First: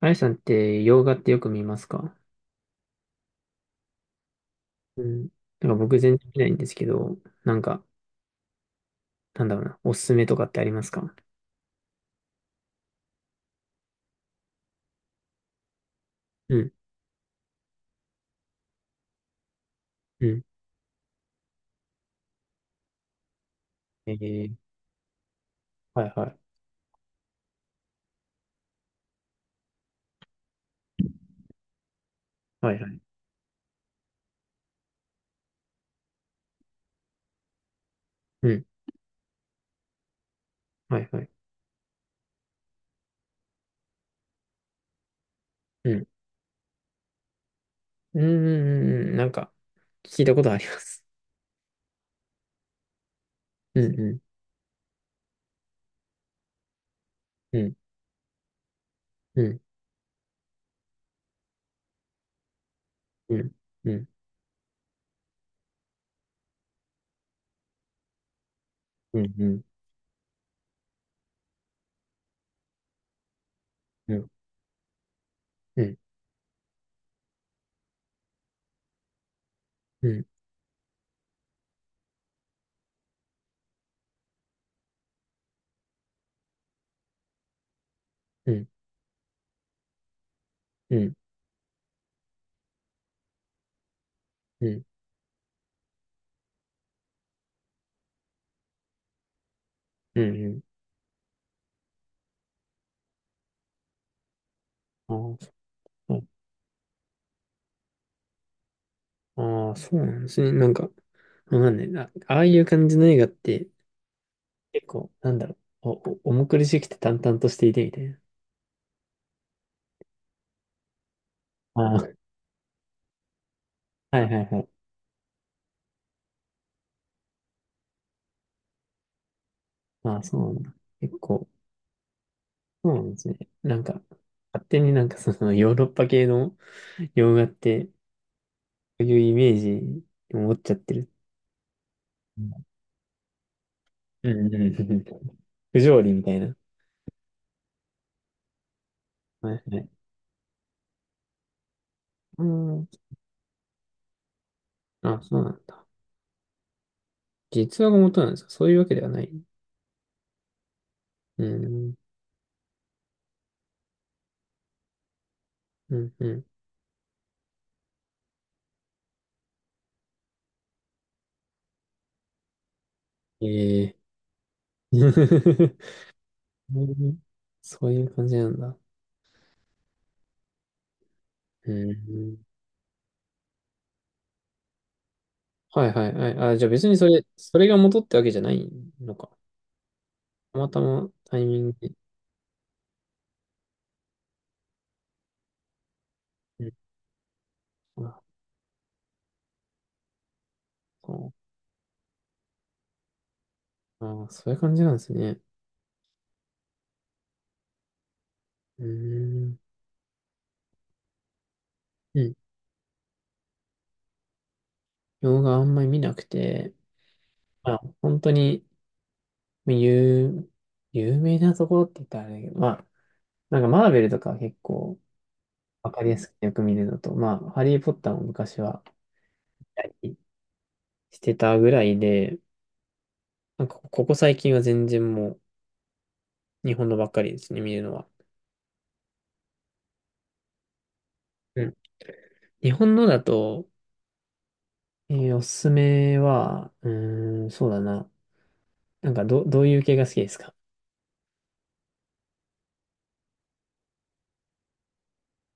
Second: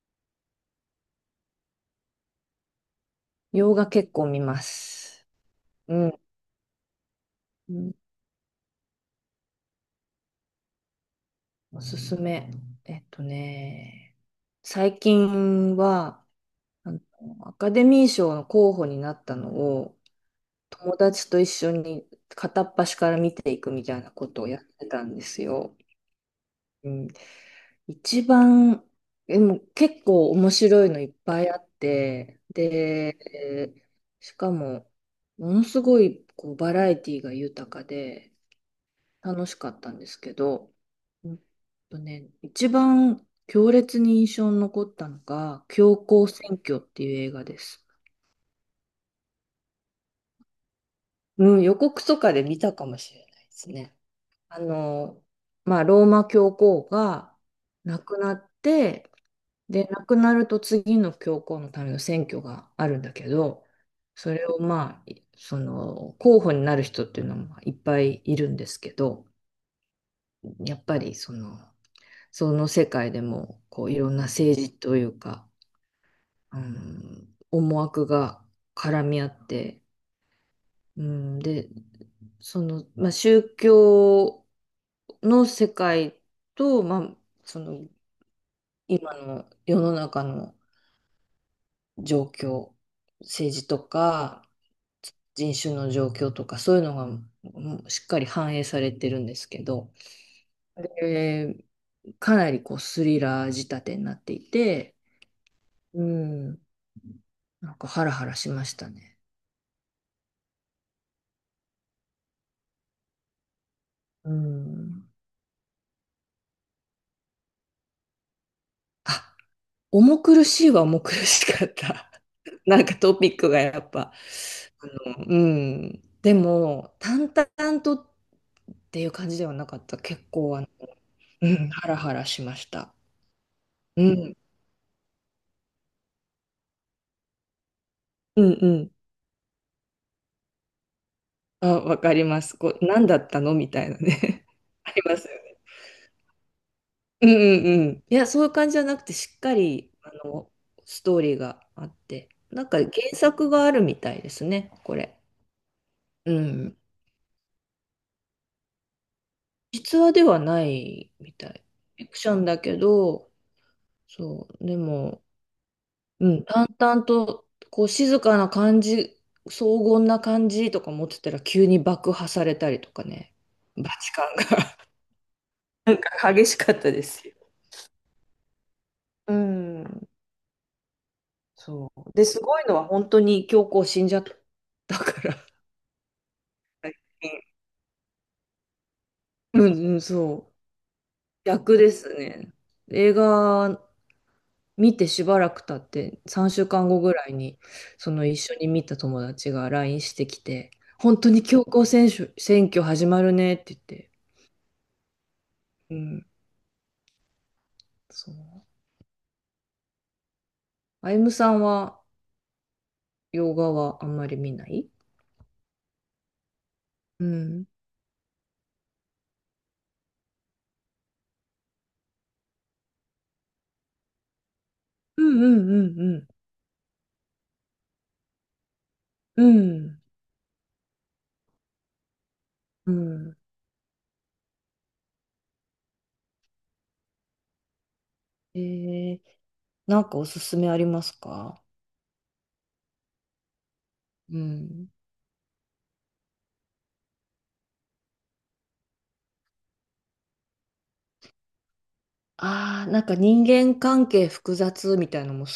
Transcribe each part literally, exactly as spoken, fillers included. あやさんって洋画ってよく見ますか？洋画結構見まうす。ん。なんかう僕全ん。然見ないんですけど、なんうか、ん、なんだろうな、おすすめとかってありますか？おすすめ。えっとね、最近は、うん、あの、アカデミー賞の候補になったのを、うん。友達と一緒に片っ端から見ていくみたいなえことをー、やってたんですよ。はいはい。うん。一番、でも結構面白いのいっぱいあって、はいはい。で、しかも、ものすごいこうバラエティが豊かで、うん、楽しかったんですけど、はいはい。うんとね、一番強烈に印象に残ったのが、う教ん。皇選挙っていう映画です。うん、うんうんうん、なんか、聞いたことあります。うん、予告とかで見たかもしれないですうね。ん、うん、あの、まあ、ローマ教皇がうん、亡くなって、うん、で、亡くなると次の教皇のための選挙があるんだけうん、ど、うん、それをまあ、いその、候補になる人っていうのもいっぱいいるんですけうど、ん、うん、やっぱりその、その世界でもこういろうんなん、政治というか、うん、うん、思惑が絡み合って、うん、うん、でその、まあ、宗教の世界と、まあ、そのうん、今の世の中のうん、うん、状況政治とか人種の状況とかそういうのがうんしっかり反映されてるんですけど、うん、うん。えーかなりこうスリラー仕立てになっていて。ああ、うそう。ん。なんかハラハラしましたね。ああ、そうなんですね。なんか、わかんないな。ああいう感じの映画って、う結ん。構、なんだろう、お、お、重苦しくて淡々としていてみたいな。あ、重苦しいは重苦しかった。あ なんかトピックがやっぱ。あ、はいはいはい。あの、うん。でも、淡々とっていう感じではなかった。ああ、結そう構、なあんの、だ。結構、うん、ハラハラしましそた。うなんですね。なんか、うん。勝手になんかそのヨーロッパ系の洋画って、うんうん。そういうイメージを持っちゃってる。あ、わかりまうす。んこう、何だったのみたいなうんね。うん あうりますよん、ね。不条理みたいな。うんうんうん。いや、そういう感じじゃなくて、しっはかいはい。り、あの、ストーリーがあって、うなんかん。原作があるみたいですね、これ。あ、そうなんだ。うん。実話が元なんですか？そういうわけではない。実話ではないみうたい。ん。フィクションだけど、そう、でも、うん、ううん、ん。淡々と、こう、静かな感じ、荘厳な感じとか持ってたら、急に爆破されたりとかね、バえチカンが え、 なん か激しかったですよ。そういう感じなんだ。うん、うそう。で、ん。すごいのは、本当に教皇死んじゃったからはいはいはい。あ、じゃあ別にそれ、それが元ってわけじゃないのか。うんうん、そう。たまたまタイミング逆でで。すね。映画見てしばらく経って、3週うん、間後ぐらいに、そあ、の一緒に見た友達が ライン してきて、本当そに強行選手、選挙始まるねって言って。う、あ、そういう感じなんですね。うん、そう。うーん。あゆむさんは、うん。洋画はあんまり見ない？動画あんまり見なくて、うん。まあ、本当に、有、有名なところって言ったらあれだけど、まあ、なんかマーベルとか結構うんうわんかりやうんすくてよく見るのと、まあ、ハリー・ポッターも昔はう見たん。りしてたぐらいで、うん。うん。なんかここ最近は全然もう日本のばっかりですね、見るのは。えー、なんかおすすめありますうか？ん、日本のだと、うん。えーおすすめは、うーん、そうだな。なんか、ど、どういう系が好きですか？ああ、なんか人間関係複雑みたいのも好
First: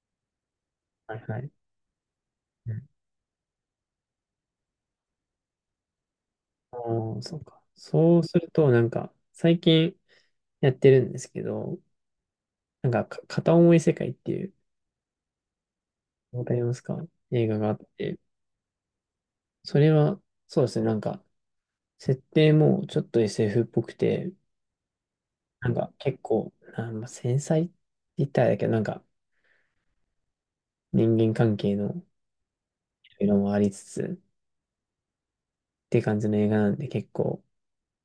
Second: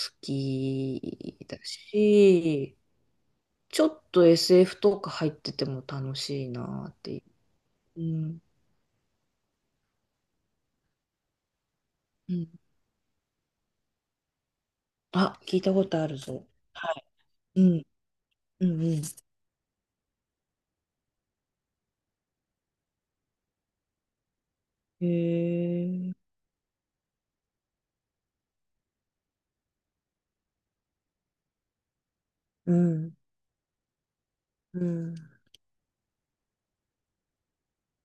はいきはい。だうし、ん、ちょっと エスエフ とか入ってても楽しいなっておいー、そうう。か。うそうすん。ると、なんか、最近やってるんですけど、うん。なんか、か片思い世界っていう、あ、聞いたことあるわぞ。かりますはか？い。映画うがあっん。て、うんうそれは、そうですね、なんか、設定もちょっと エスエフ っぽくて、ん。へなんか、結え。構、あ、まあ、繊細って言ったらあれだけど、なんか、人間関係のうん。色もありつつ、うん。って感じの映画なんで、結構、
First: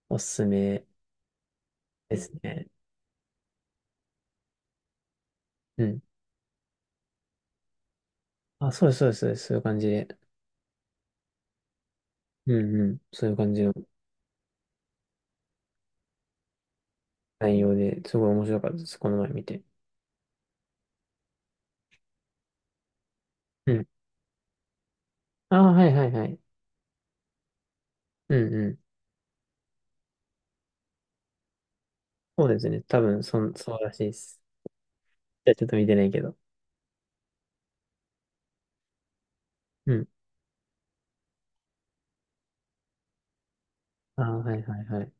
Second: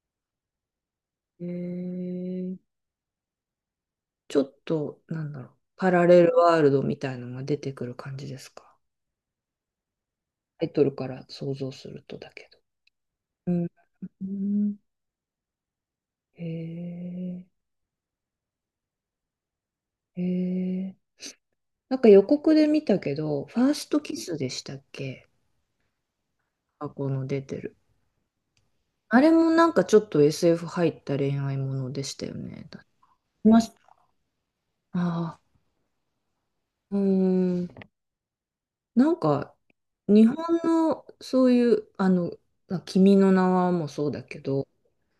おすすめへですえ。ね。ちょっと、なんだろう。うパん、ラレルワールドみたいのが出てくる感じですあ、か？そうです、そうです、そうです、そういう感じで。タイトルから想像するとだけど。うんうん。そういうう感じん。のうんへえ。内容で、すごい面白かったです、この前見て。へえ。なんか予告で見たけど、ファうーん。ストキスでしたっけ？ああ、はいはいはい。あ、この出てる。うんうん。あれもなんかちょっと エスエフ 入った恋愛ものでしたよそうですね。ね。多分、そ見ん、ましそうらた？しいです。ああ、じゃあちょっと見てないけど。うーん。なんか、うん。日本のそういう、あの、まあ君の名はもそうあだあ、けはいど、はいはい。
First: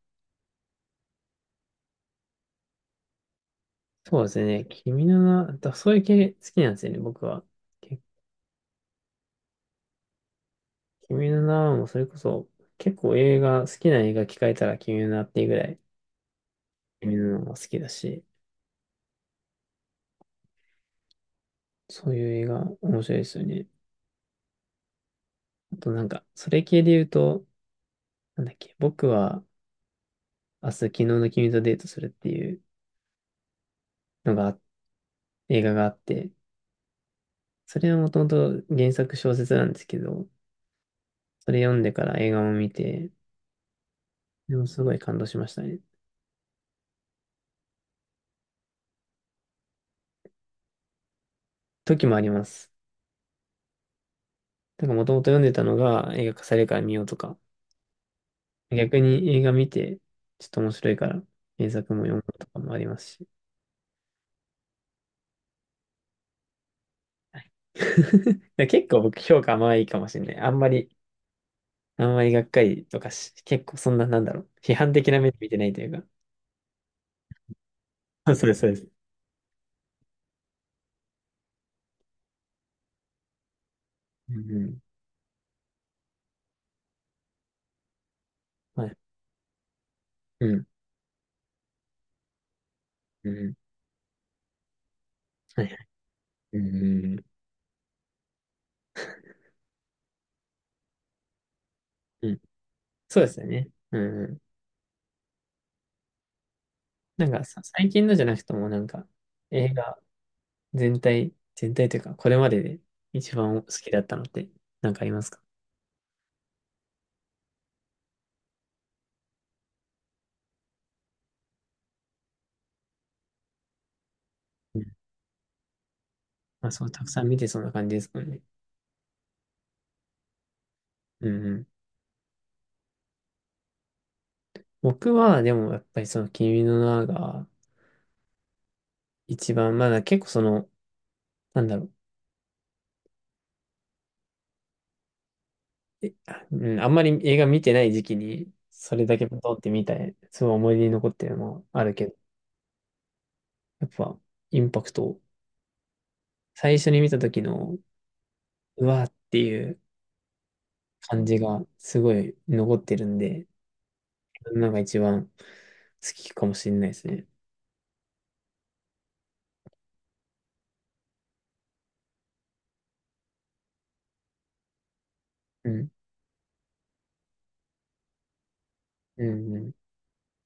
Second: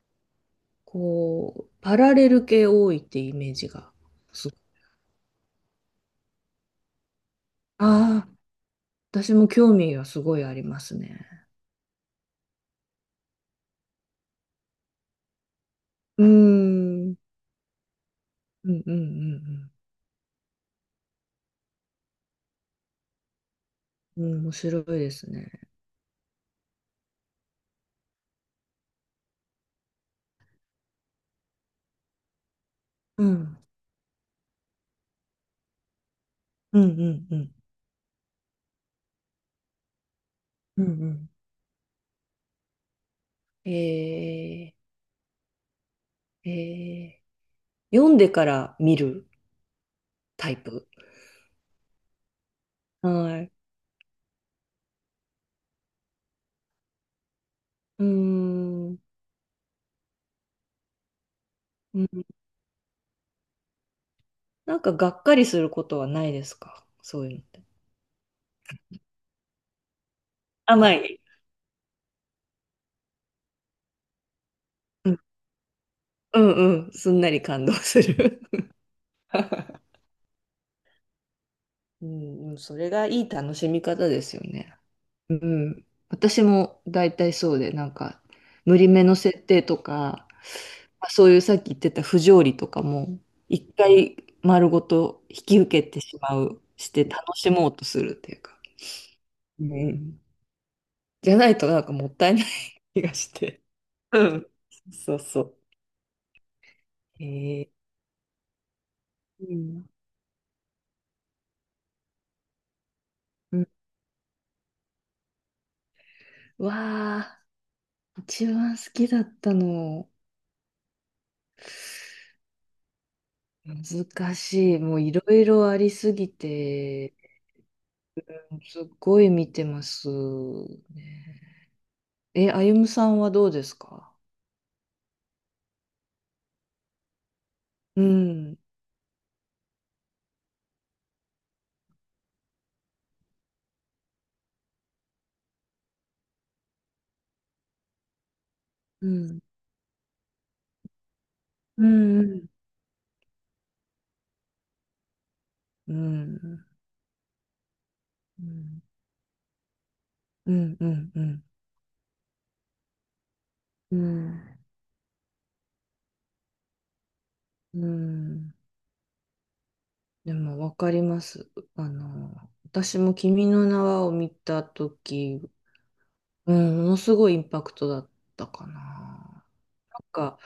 こう、パラレル系多いってイメージがそうですすごい。ね。君の名は、だそういう系好きなんですよね、僕は。けああ、私も興味がすごいありますね。君の名はもうそれこそ、結構映画、好きな映画聞かれたら君の名っていうぐらい、うー君ん。の名が好きだし、うんうんうんそういう映画面白いですよね。うん。うん面白いですね。あとなんか、それ系で言うと、なんだっけ、僕は、明日昨日の君とデートするっていううん。のが映画があって、うんうんうん。それはもともと原作小説なんですけど、うんうんそれ読んでから映画も見て、でもえすごい感動しましたね。ー、えー、読んでから見るタイプ。時もあります。はい。だからもともと読んでたのが映画化されるから見ようとか、うー逆ん。に映画見て、ちょっと面白いから原作もう読むんとかもありますし。なんかがっかりすることはないですかそういうのって？だから結構僕評価甘いかもしれない。あんまり、甘い。あんまりがっかりとかし、結構そんな、なんだろう。批判う的なん目で見てないというか。うんうん。すんなり感動す そうる。です、そうです。うんうん。それがいい楽しみ方でうすよんうん。ね。うん。私も大体そうで、なんか、無は理い。めの設定とか、うん。まあそういうさっき言ってた不条理とかも、うん。一回丸ごと引きはいはい。受けてしまうう、してん、楽しもうとするっていうか。うん。じゃないとなんかもったういん。ない気がそうでしすよて。ね。ううん。ん。そうそう。へなんかさ、え最近のじゃなくても、なんか、う映ん。画全体、全体というか、これまでで一う番ん好きだったのって、なんかありますか？わあ、一番好きだったの、難しうい。ん。もういろいろありすぎまあ、そう、たくて、さん見てそうな感じですもんね。すっごい見てますうね。ん、うん。え、あゆむさんはどうですか？僕は、でも、やっぱりその、君の名が、うん。一番、まだ結構その、なんだろう、え、あうん、あんまり映画見てない時期に、それうだけ通ん。ってみたい、すごい思い出に残ってるのもあうるけど、ん。やっぱ、インパクトうん。最初に見た時の、うん。うわーっていううん。うん。う感じん。がすごい残ってるんで、うんなんか一番好きかもしれないですね。うんでもわかります。あの、私も君の名はを見たとき、うん。うん、ものすごいインパクトだったかな。うん。なんか、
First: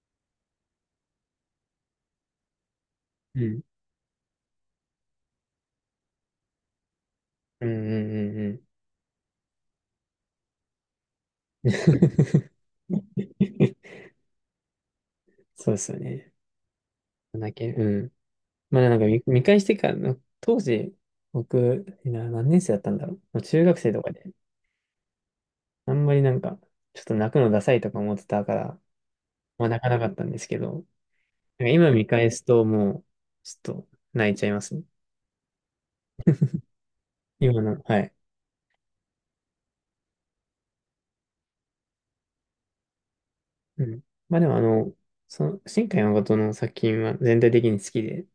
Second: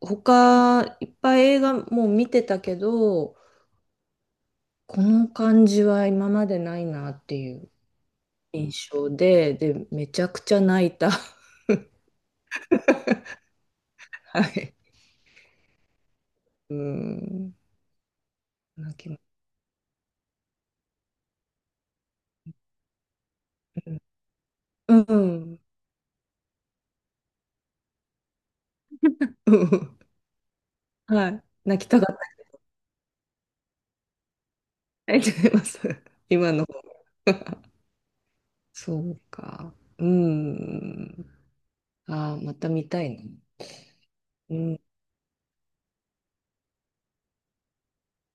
他、いっぱい映画もう見てたけど、うん。この感じは今までないなっていうん。う。うん。うん。うん。 印象で、で、めちゃくちゃ泣いた。はい。そうですよね。うだん。け、うん。まあ泣なんかきま、見、見返してからの、当時、僕、な、何年生だったんだろう。もう中学生とかで、うん。うん。あんまりなんか、ちょっと泣くのダサいとか思ってたから、うまあ泣かんなかったんですけど、なんはい。か泣き今た見かっ返た。すともう、ちょっと泣いちゃいますね。泣いちゃいます。今の。今 の、はい。そうか。うん。ああ、また見たいな。うん。まあでうもあん。の、その、新海誠の作品は全体的に好きで、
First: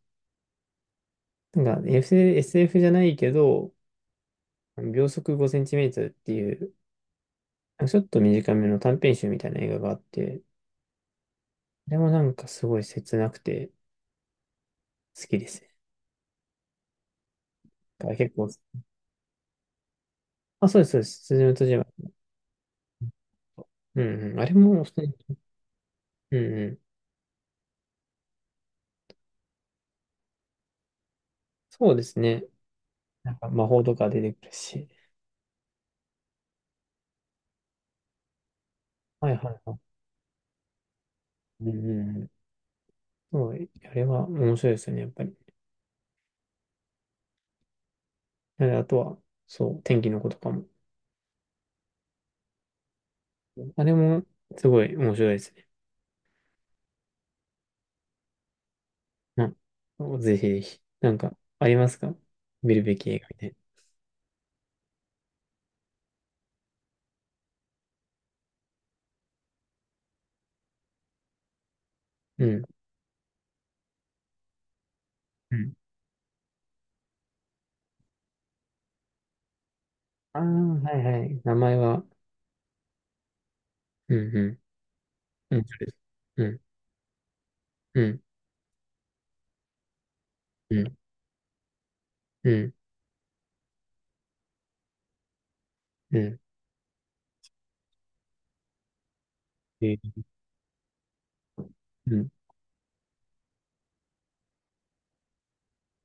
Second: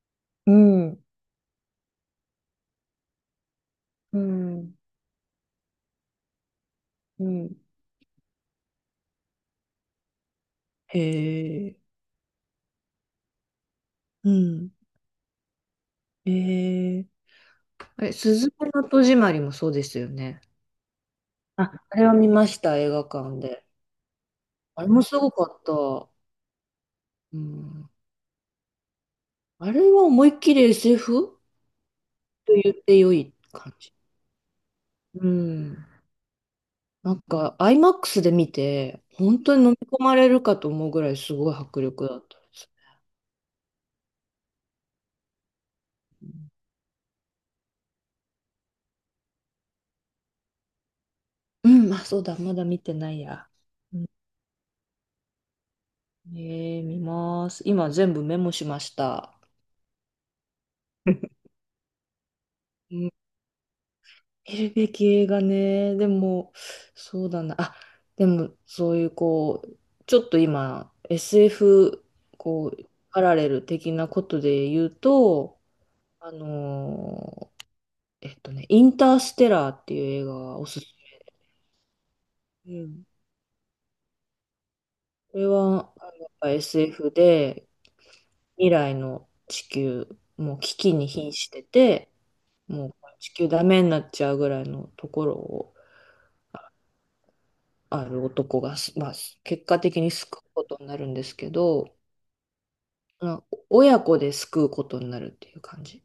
うん。なんか エスエフ、エフじゃないけど、うん。秒速ごセンチメートルっていう、うん。ちょっと短めの短編集みたいな映画があって、へえ。あれもなんかすごい切なくてうん。好きですね。へえ。あだかれ、ら結す構、ずめの戸締まりもそうですよね。あ、そうです、そうです。辻の戸あ、締まあれりは見ました、映画館で。と。うんうん。あれもあれ普通もに、すごかった。うんうん。うん。あれは思いっきり エスエフ そうですね。と言って良ないんか魔感法じ。とか出てくるし。うん。なんか アイマックス で見て、はい本は当いに飲はみい。込まれるかと思うぐらいすごいうんう迫力んだうっん。たです。そう、あれは面白いですよね、やっぱり。うん、ああとは、そう、天気の子とかも。うんあ、そうだ、まだ見てないや。あれもすごい面白いですね。ねえー、見ます。今全部メモしました。な、ぜひぜひ。なんか、ありますか？見るべうきん映画みたい見るべき映画ね。でも、そうだな。あ、でも、そういう、こう、ちょっと今、エスエフ、な。うん。こう、パラレル的なことで言ううと、ん。あのーえっとね、インターステラーっていう映画ああ、がおすすはいはい。名前は、めうん。め。うんうこれん。うん、それでは、す。あのやっうぱ ん、エスエフ で、うん、未来の地球、もうう危機ん、に瀕してて、うん、もう地球ダメになっちゃうぐらいのところを、うん。ある男がす、まあ、結果え的にー、救うことになるんですけど、うん、まあ親子で救うことになるっていう感じ。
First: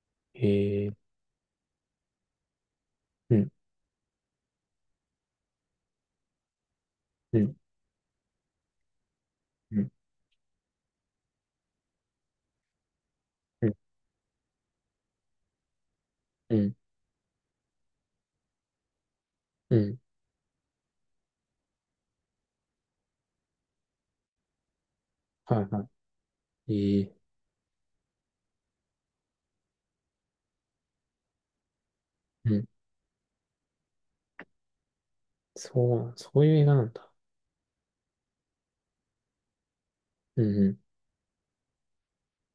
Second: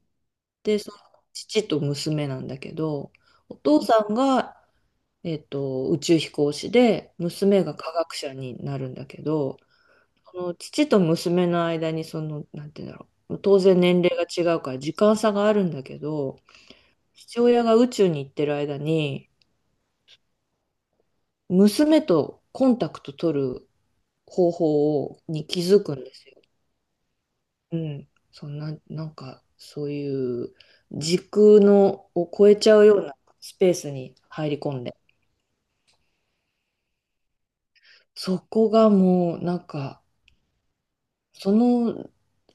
で、えそー、の父と娘なんだけど、うん、お父さんがえっと、宇宙飛行士で、うん、娘が科学者になるんだけど、うん、その父と娘の間に、その、なんて言うんだろう、当うん、然年齢が違うから時間差があるんだけど、うん、父親が宇宙に行ってる間に、うん。娘とコンタクト取る方法をには気いはづくんですよ。い。えー、うん。そんな、なんか、そういう時空のを超うえん。ちゃうようなスペースに入り込んで。そう、そういう映画なんだ。そこがもう、なんか、うん、その、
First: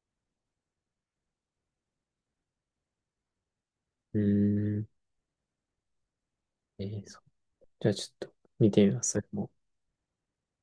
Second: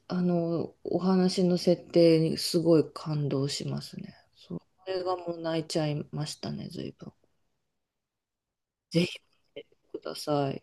あの、お話の設定にすごい感動しますね。うん。そう。こうーん。れがもう泣いちゃいましたね、え随ー、分。そう。じゃあちょっと見てみまぜす。ひ見てください。